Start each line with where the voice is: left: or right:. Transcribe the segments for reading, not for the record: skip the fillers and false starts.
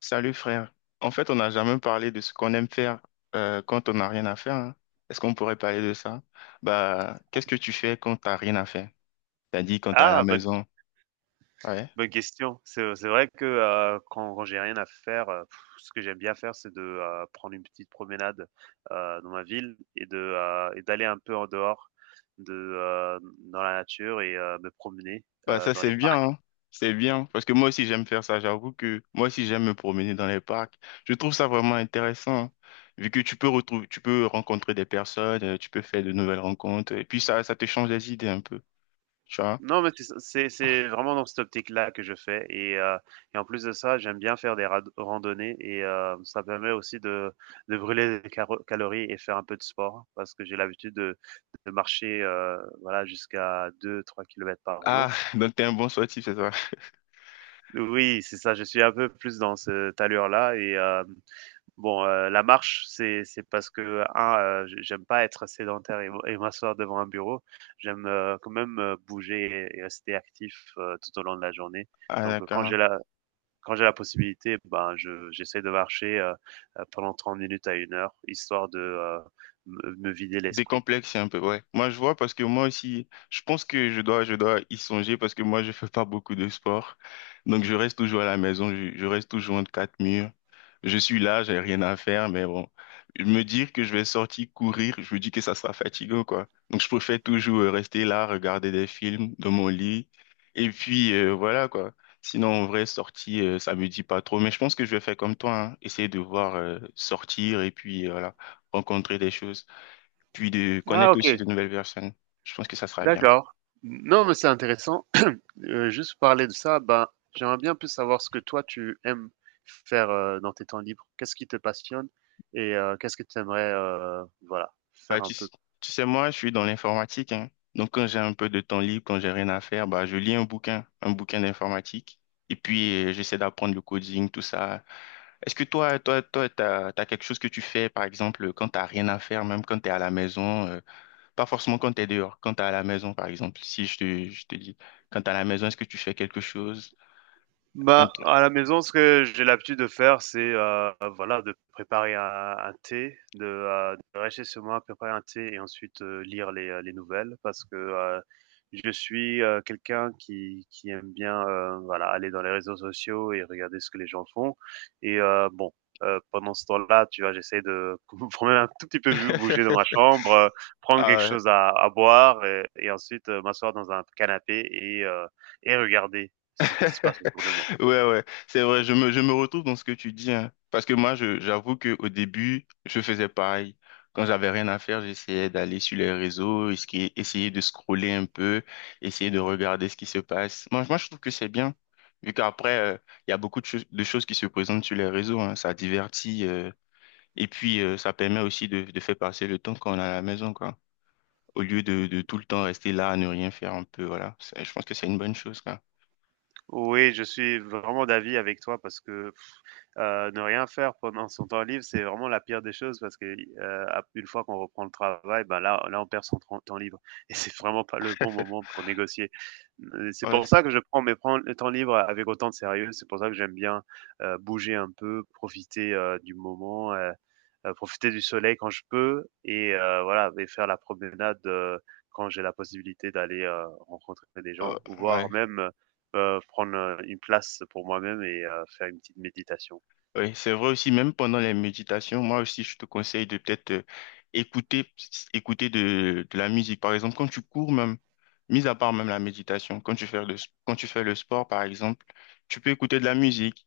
left: Salut frère. En fait, on n'a jamais parlé de ce qu'on aime faire quand on n'a rien à faire, hein. Est-ce qu'on pourrait parler de ça? Bah, qu'est-ce que tu fais quand t'as rien à faire? T'as dit quand t'es à la
right: Ah, bonne
left: maison. Ouais.
right: bonne question. C'est vrai que, quand j'ai rien à faire, ce que j'aime bien faire, c'est de, prendre une petite promenade, dans ma ville et d'aller un peu en dehors de, heu, dans la nature et me promener,
left: Bah, ça
right: dans les
left: c'est bien,
right: parcs.
left: hein. C'est bien parce que moi aussi j'aime faire ça. J'avoue que moi aussi j'aime me promener dans les parcs. Je trouve ça vraiment intéressant, hein, vu que tu peux retrouver, tu peux rencontrer des personnes, tu peux faire de nouvelles rencontres et puis ça te change les idées un peu. Tu vois?
right: Non, mais c'est vraiment dans cette optique-là que je fais et en plus de ça, j'aime bien faire des rad randonnées et ça permet aussi de brûler des caro calories et faire un peu de sport parce que j'ai l'habitude de marcher, voilà, jusqu'à 2 3 km par
left: Ah,
right: jour.
left: donc t'es un bon sportif, c'est ça.
right: Oui, c'est ça, je suis un peu plus dans cette allure-là et hem bon, la marche, c'est parce que, j'aime pas être sédentaire et m'asseoir devant un bureau. J'aime, quand même, bouger et rester actif, tout au long de la journée.
left: Ah,
right: Donc,
left: d'accord.
right: quand j'ai la possibilité, ben, je j'essaie de marcher, pendant 30 minutes à 1 heure, histoire de, me vider l'esprit.
left: Décomplexé un peu, ouais. Moi, je vois parce que moi aussi, je pense que je dois y songer parce que moi, je fais pas beaucoup de sport. Donc, je reste toujours à la maison, je reste toujours entre quatre murs. Je suis là, j'ai rien à faire, mais bon, me dire que je vais sortir courir, je me dis que ça sera fatigant, quoi. Donc, je préfère toujours rester là, regarder des films dans mon lit. Et puis, voilà, quoi. Sinon, en vrai, sortir, ça me dit pas trop. Mais je pense que je vais faire comme toi, hein. Essayer de voir, sortir et puis, voilà, rencontrer des choses puis de
right: Ah,
left: connaître
right: OK,
left: aussi de nouvelles personnes. Je pense que ça sera bien.
right: d'accord. Non, mais c'est intéressant. Juste parler de ça, ben, j'aimerais bien plus savoir ce que toi tu aimes faire, dans tes temps libres. Qu'est-ce qui te passionne et qu'est-ce que tu aimerais, voilà,
left: Bah,
right: faire un
left: tu,
right: peu?
left: s- tu sais, moi, je suis dans l'informatique, hein. Donc, quand j'ai un peu de temps libre, quand j'ai rien à faire, bah, je lis un bouquin d'informatique. Et puis, j'essaie d'apprendre le coding, tout ça. Est-ce que toi, t'as quelque chose que tu fais, par exemple, quand t'as rien à faire, même quand t'es à la maison, pas forcément quand t'es dehors, quand t'es à la maison, par exemple, si je te dis, quand t'es à la maison, est-ce que tu fais quelque chose? Un
right: Bah,
left: truc.
right: à la maison, ce que j'ai l'habitude de faire, c'est, voilà, de préparer un thé, de rester chez moi, préparer un thé et ensuite, lire les nouvelles parce que, je suis, quelqu'un qui aime bien, voilà, aller dans les réseaux sociaux et regarder ce que les gens font et, bon, pendant ce temps-là, tu vois, j'essaie de quand même un tout petit peu bu bouger dans ma chambre, prendre quelque chose à boire et ensuite, m'asseoir dans un canapé et regarder ce qui se passe autour de moi.
left: Ouais, ouais, c'est vrai, je me retrouve dans ce que tu dis, hein. Parce que moi, j'avoue qu'au début, je faisais pareil. Quand j'avais rien à faire, j'essayais d'aller sur les réseaux, essayer de scroller un peu, essayer de regarder ce qui se passe. Moi, je trouve que c'est bien, vu qu'après, il y a beaucoup de choses qui se présentent sur les réseaux, hein. Ça divertit, et puis ça permet aussi de faire passer le temps quand on est à la maison, quoi. Au lieu de tout le temps rester là à ne rien faire un peu, voilà. Je pense que c'est une bonne chose, quoi.
right: Oui, je suis vraiment d'avis avec toi parce que, ne rien faire pendant son temps libre, c'est vraiment la pire des choses parce que, une fois qu'on reprend le travail, ben là, on perd son temps libre. Et c'est vraiment pas le bon moment pour négocier. C'est
left: Ouais.
right: pour ça que je prends temps libres avec autant de sérieux. C'est pour ça que j'aime bien, bouger un peu, profiter, du moment, profiter du soleil quand je peux et, voilà, et faire la promenade, quand j'ai la possibilité d'aller, rencontrer des
left: Euh,
right: gens ou
left: ouais,
right: voir même, prendre, une place pour moi-même et, faire une petite méditation.
left: ouais, c'est vrai aussi, même pendant les méditations, moi aussi, je te conseille de peut-être écouter, écouter, de la musique. Par exemple, quand tu cours même, mis à part même la méditation, quand tu fais le sport, par exemple, tu peux écouter de la musique.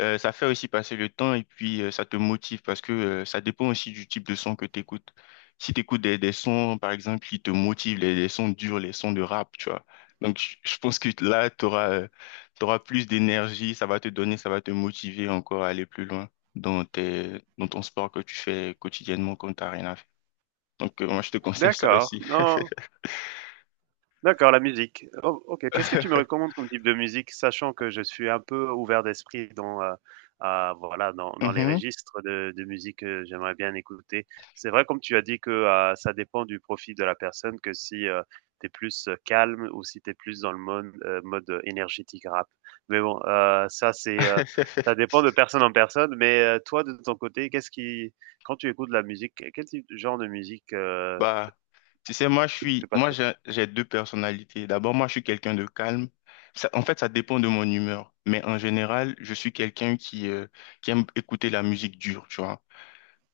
left: Ça fait aussi passer le temps et puis ça te motive parce que ça dépend aussi du type de son que tu écoutes. Si tu écoutes des sons, par exemple, qui te motivent, les sons durs, les sons de rap, tu vois. Donc, je pense que là, tu auras plus d'énergie, ça va te donner, ça va te motiver encore à aller plus loin dans ton sport que tu fais quotidiennement quand tu n'as rien à faire. Donc, moi, je te conseille ça
right: D'accord,
left: aussi.
right: non, d'accord, la musique. O OK, qu'est-ce que tu me recommandes comme type de musique? Sachant que je suis un peu ouvert d'esprit dans, à voilà, dans les
left: Mhm.
right: registres de musique que j'aimerais bien écouter. C'est vrai, comme tu as dit que, ça dépend du profil de la personne, que si, tu es plus, calme ou si tu es plus dans le mode énergétique rap. Mais bon, ça dépend de personne en personne. Mais, toi, de ton côté, qu'est-ce qui quand tu écoutes de la musique, quel type genre de musique,
left: Bah, tu sais, moi,
right: te passionne?
left: j'ai deux personnalités. D'abord, moi, je suis quelqu'un de calme. Ça, en fait, ça dépend de mon humeur. Mais en général, je suis quelqu'un qui aime écouter la musique dure, tu vois.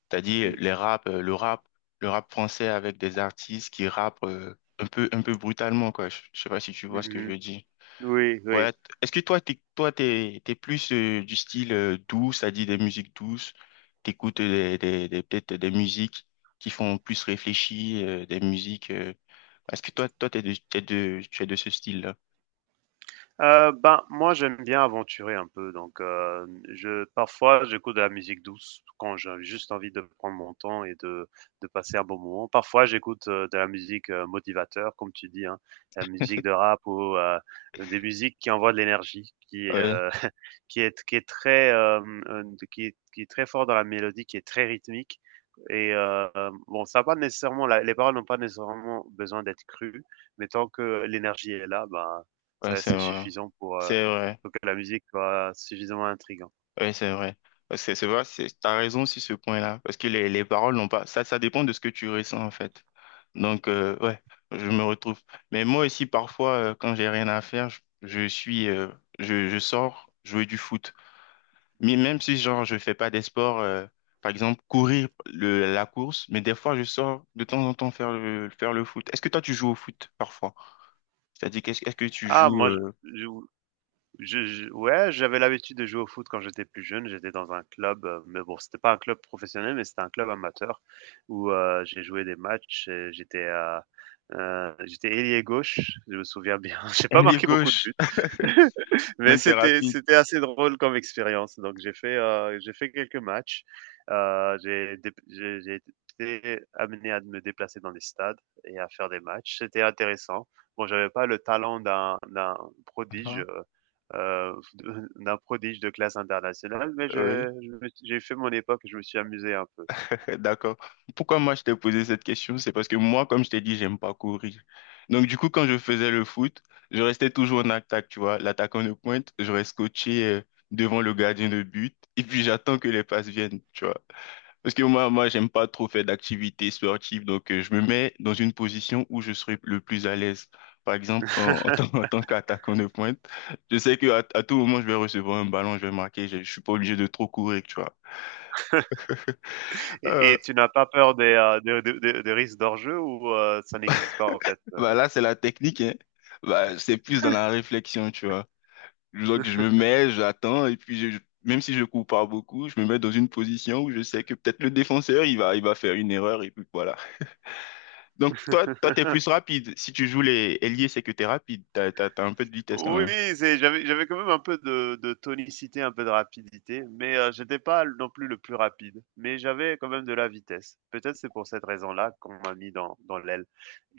left: C'est-à-dire les rap, le rap, le rap français avec des artistes qui rappent un peu brutalement, quoi. Je sais pas si tu vois ce que je
right: Mmh.
left: veux dire.
right: Oui, oui.
left: Ouais, est-ce que toi, t'es plus du style doux, c'est-à-dire des musiques douces, t'écoutes peut-être des musiques qui font plus réfléchir, des musiques, est-ce que toi, tu es de ce style-là?
right: Ben, moi, j'aime bien aventurer un peu, donc, je parfois, j'écoute de la musique douce quand j'ai juste envie de prendre mon temps et de passer un bon moment. Parfois, j'écoute, de la musique, motivateur, comme tu dis, hein, la musique de rap ou, des musiques qui envoient de l'énergie, qui,
left: Ouais,
right: qui est très, qui est très fort dans la mélodie, qui est très rythmique et, bon, ça a pas nécessairement la les paroles n'ont pas nécessairement besoin d'être crues, mais tant que l'énergie est là, ben
left: ouais,
right: ça,
left: c'est
right: c'est
left: vrai.
right: suffisant
left: C'est vrai.
right: pour que la musique soit suffisamment intrigante.
left: Oui, c'est vrai. C'est vrai, t'as raison sur ce point-là, parce que les paroles n'ont pas. Ça dépend de ce que tu ressens, en fait. Donc, ouais, je me retrouve. Mais moi aussi, parfois, quand j'ai rien à faire, je sors jouer du foot. Mais même si, genre, je fais pas des sports, par exemple, courir la course, mais des fois, je sors de temps en temps faire le foot. Est-ce que toi, tu joues au foot, parfois? C'est-à-dire, est-ce que tu
right: Ah
left: joues.
right: moi, je je ouais, j'avais l'habitude de jouer au foot quand j'étais plus jeune. J'étais dans un club, mais bon, c'était pas un club professionnel, mais c'était un club amateur où, j'ai joué des matchs et j'étais ailier gauche, je me souviens bien. J'ai pas
left: Ailier
right: marqué beaucoup de
left: gauche,
right: buts, mais
left: donc t'es
right: c'était
left: rapide.
right: c'était assez drôle comme expérience. Donc j'ai fait quelques matchs. J'ai dép j'ai été amené à me déplacer dans des stades et à faire des matchs. C'était intéressant. Bon, j'avais pas le talent d'un
left: Ah,
right: prodige,
left: ah.
right: euh, d'un prodige de classe internationale, mais,
left: Oui.
right: j'ai fait mon époque, et je me suis amusé un peu.
left: Ok, d'accord. Pourquoi moi je t'ai posé cette question? C'est parce que moi, comme je t'ai dit, j'aime pas courir. Donc du coup, quand je faisais le foot, je restais toujours en attaque, tu vois. L'attaquant de pointe, je reste coaché devant le gardien de but et puis j'attends que les passes viennent, tu vois. Parce que moi, j'aime pas trop faire d'activités sportives, donc je me mets dans une position où je serai le plus à l'aise. Par exemple, en tant, en tant qu'attaquant de pointe, je sais que à tout moment, je vais recevoir un ballon, je vais marquer, je suis pas obligé de trop courir, tu vois.
right: Et,
left: Euh,
right: et tu n'as pas peur des, de risques d'enjeu ou, ça n'existe pas en fait?
left: Bah là, c'est la technique, hein. Bah, c'est plus dans la réflexion, tu vois. Donc, je me mets, j'attends, et puis même si je cours pas beaucoup, je me mets dans une position où je sais que peut-être le défenseur, il va faire une erreur, et puis voilà. Donc, toi, t'es plus rapide. Si tu joues les ailiers, c'est que t'es rapide. T'as un peu de vitesse quand
right: Oui,
left: même.
right: c'est j'avais quand même un peu de tonicité, un peu de rapidité, mais, j'étais pas non plus le plus rapide, mais j'avais quand même de la vitesse. Peut-être c'est pour cette raison-là qu'on m'a mis dans l'aile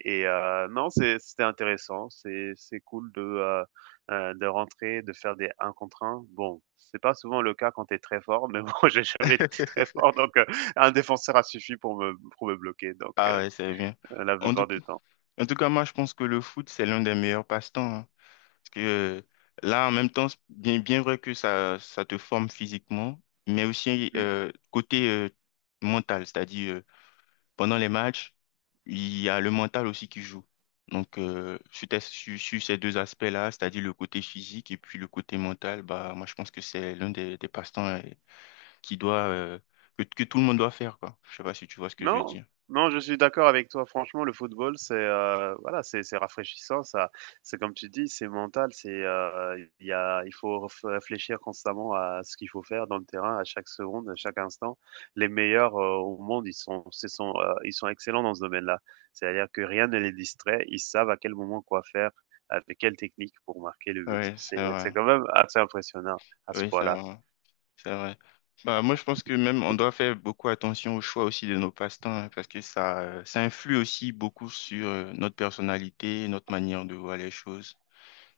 right: et, non, c'était intéressant, c'est cool de rentrer, de faire des un contre un. Bon, c'est pas souvent le cas quand t'es très fort, mais bon, j'ai jamais été très fort, donc, un défenseur a suffi pour me bloquer, donc,
left: Ah, ouais, c'est bien.
right: la
left: En tout,
right: plupart du temps.
left: en tout cas, moi, je pense que le foot, c'est l'un des meilleurs passe-temps, hein. Parce que là, en même temps, c'est bien, bien vrai que ça te forme physiquement, mais aussi
right: Mmh.
left: côté mental, c'est-à-dire pendant les matchs, il y a le mental aussi qui joue. Donc, sur ces deux aspects-là, c'est-à-dire le côté physique et puis le côté mental, bah, moi, je pense que c'est l'un des passe-temps qui doit, euh, que tout le monde doit faire, quoi. Je sais pas si tu vois ce que je veux
right: Non,
left: dire.
right: non, je suis d'accord avec toi. Franchement, le football, c'est, voilà, c'est rafraîchissant, ça, c'est comme tu dis, c'est mental, c'est, il y a il faut ref réfléchir constamment à ce qu'il faut faire dans le terrain, à chaque seconde, à chaque instant. Les meilleurs, au monde, ils sont ce sont, ils sont excellents dans ce domaine-là. C'est-à-dire que rien ne les distrait, ils savent à quel moment quoi faire, avec quelle technique pour marquer le but.
left: Oui, c'est
right: C'est
left: vrai.
right: quand même assez impressionnant à ce
left: Oui,
right: point-là.
left: ça. C'est vrai. Bah, moi, je pense que même on doit faire beaucoup attention au choix aussi de nos passe-temps, hein, parce que ça influe aussi beaucoup sur notre personnalité, notre manière de voir les choses.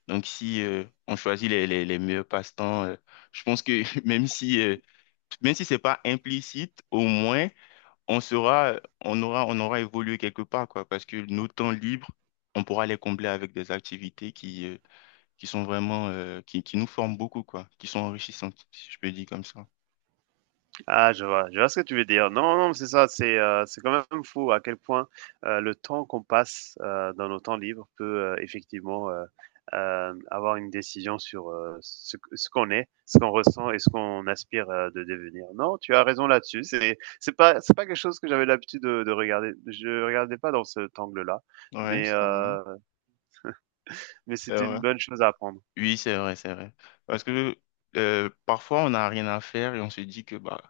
left: Donc, si on choisit les meilleurs passe-temps, je pense que même si c'est pas implicite, au moins on sera, on aura évolué quelque part, quoi, parce que nos temps libres, on pourra les combler avec des activités qui sont vraiment, qui nous forment beaucoup, quoi, qui sont enrichissantes, si je peux dire comme ça.
right: Ah, je vois ce que tu veux dire. Non, non, c'est ça, c'est quand même fou à quel point, le temps qu'on passe, dans nos temps libres peut, effectivement, avoir une décision sur, ce qu'on est, ce qu'on ressent et ce qu'on aspire, de devenir. Non, tu as raison là-dessus, c'est pas quelque chose que j'avais l'habitude de regarder. Je regardais pas dans cet angle-là,
left: Ouais,
right: mais
left: c'est vrai.
right: heu, mais
left: C'est
right: c'était
left: vrai.
right: une bonne chose à apprendre.
left: Oui, c'est vrai, c'est vrai. Parce que parfois, on n'a rien à faire et on se dit que bah,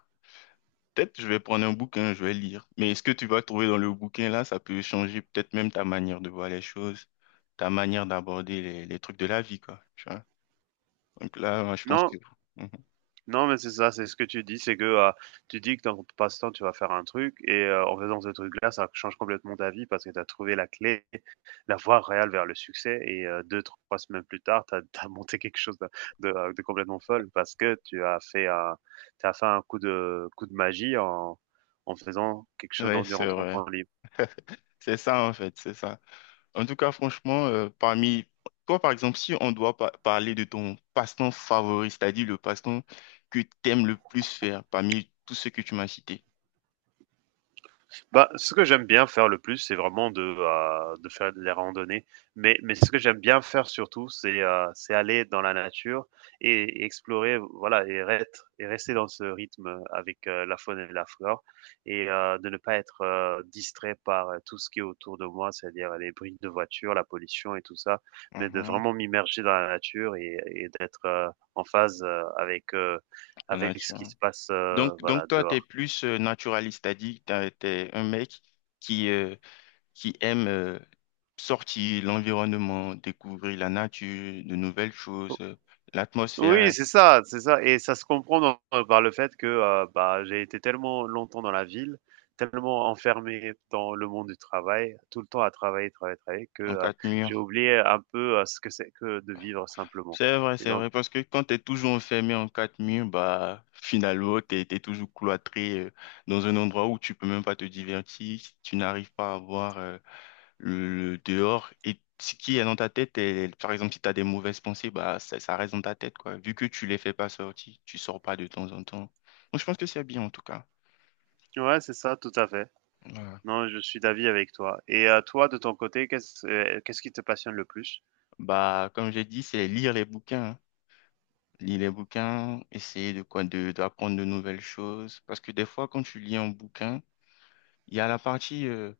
left: peut-être je vais prendre un bouquin, je vais lire. Mais ce que tu vas trouver dans le bouquin là, ça peut changer peut-être même ta manière de voir les choses, ta manière d'aborder les trucs de la vie, quoi. Tu vois? Donc là, moi, je pense
right: Non
left: que. Mhm.
right: Non, mais c'est ça, c'est ce que tu dis, c'est que, tu dis que dans ton passe-temps, tu vas faire un truc, et, en faisant ce truc-là, ça change complètement ta vie parce que tu as trouvé la clé, la voie réelle vers le succès, et, 2, 3 semaines plus tard, tu as, monté quelque chose de complètement folle parce que tu as fait un coup coup de magie en faisant quelque chose
left: Ouais, c'est
right: durant ton
left: vrai.
right: temps libre.
left: C'est ça, en fait, c'est ça. En tout cas, franchement, parmi toi, par exemple, si on doit parler de ton passe-temps favori, c'est-à-dire le passe-temps que tu aimes le plus faire parmi tous ceux que tu m'as cités.
right: Bah, ce que j'aime bien faire le plus, c'est vraiment de faire les randonnées, mais ce que j'aime bien faire surtout, c'est aller dans la nature et explorer, voilà et rester dans ce rythme avec, la faune et la flore et, de ne pas être, distrait par, tout ce qui est autour de moi, c'est-à-dire les bruits de voiture, la pollution et tout ça, mais de
left: Mhm.
right: vraiment m'immerger dans la nature et d'être, en phase,
left: La
right: avec ce qui
left: nature.
right: se passe,
left: Donc,
right: voilà
left: donc toi, tu es
right: dehors.
left: plus naturaliste, c'est-à-dire que tu es un mec qui, euh, qui aime sortir l'environnement, découvrir la nature, de nouvelles choses,
right: Oui,
left: l'atmosphère
right: c'est ça et ça se comprend dans par le fait que, bah, j'ai été tellement longtemps dans la ville, tellement enfermé dans le monde du travail, tout le temps à travailler, travailler, travailler que,
left: en quatre
right: j'ai
left: murs.
right: oublié un peu, ce que c'est que de vivre simplement. Et
left: C'est
right: donc
left: vrai, parce que quand tu es toujours enfermé en quatre murs, bah, finalement, tu es toujours cloîtré dans un endroit où tu peux même pas te divertir, si tu n'arrives pas à voir le dehors et ce qui est dans ta tête, et, par exemple, si tu as des mauvaises pensées, bah, ça reste dans ta tête, quoi. Vu que tu les fais pas sortir, tu sors pas de temps en temps. Moi, je pense que c'est bien, en tout cas.
right: ouais, c'est ça, tout à fait.
left: Voilà.
right: Non, je suis d'avis avec toi et à toi, de ton côté, qu'est-ce qui te passionne le plus?
left: Bah, comme j'ai dit, c'est lire les bouquins, hein. Lire les bouquins, essayer de quoi, d'apprendre de nouvelles choses. Parce que des fois, quand tu lis un bouquin, il y a la partie, euh,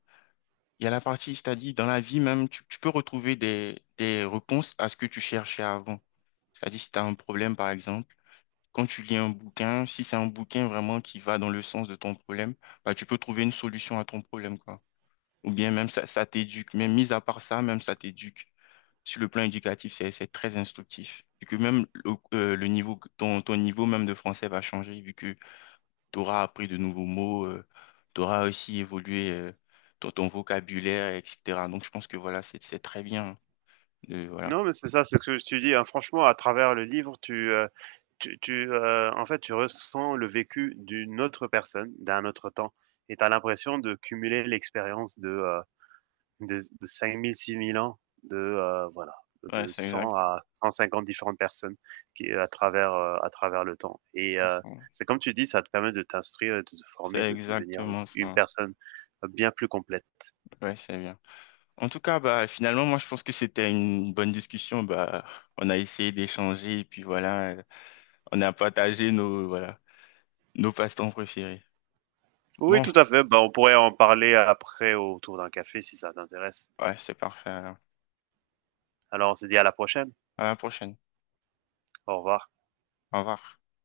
left: il y a la partie, c'est-à-dire, dans la vie même, tu peux retrouver des réponses à ce que tu cherchais avant. C'est-à-dire, si tu as un problème, par exemple. Quand tu lis un bouquin, si c'est un bouquin vraiment qui va dans le sens de ton problème, bah, tu peux trouver une solution à ton problème, quoi. Ou bien même ça, ça t'éduque. Même mis à part ça, même ça t'éduque. Sur le plan éducatif, c'est très instructif. Vu que même le niveau, ton niveau même de français va changer, vu que tu auras appris de nouveaux mots, tu auras aussi évolué ton vocabulaire, etc. Donc je pense que voilà, c'est très bien. Voilà.
right: Non, mais c'est ça, c'est ce que tu dis, hein, franchement, à travers le livre, en fait, tu ressens le vécu d'une autre personne, d'un autre temps et tu as l'impression de cumuler l'expérience de 5 000, 6 000 ans, voilà,
left: Ouais,
right: de
left: c'est
right: 100
left: exact.
right: à 150 différentes personnes qui à travers le temps et,
left: Ça, c'est
right: c'est comme tu dis, ça te permet de t'instruire, de te
left: c'est
right: former, de devenir une
left: exactement
right: une
left: ça.
right: personne, bien plus complète.
left: Ouais, c'est bien. En tout cas, bah, finalement, moi, je pense que c'était une bonne discussion. Bah, on a essayé d'échanger et puis voilà, on a partagé nos, voilà, nos passe-temps préférés.
right: Oui,
left: Bon,
right: tout à fait, ben on pourrait en parler après autour d'un café si ça t'intéresse.
left: ouais, c'est parfait, alors.
right: Alors on se dit à la prochaine.
left: À la prochaine.
right: Au revoir.
left: Au revoir.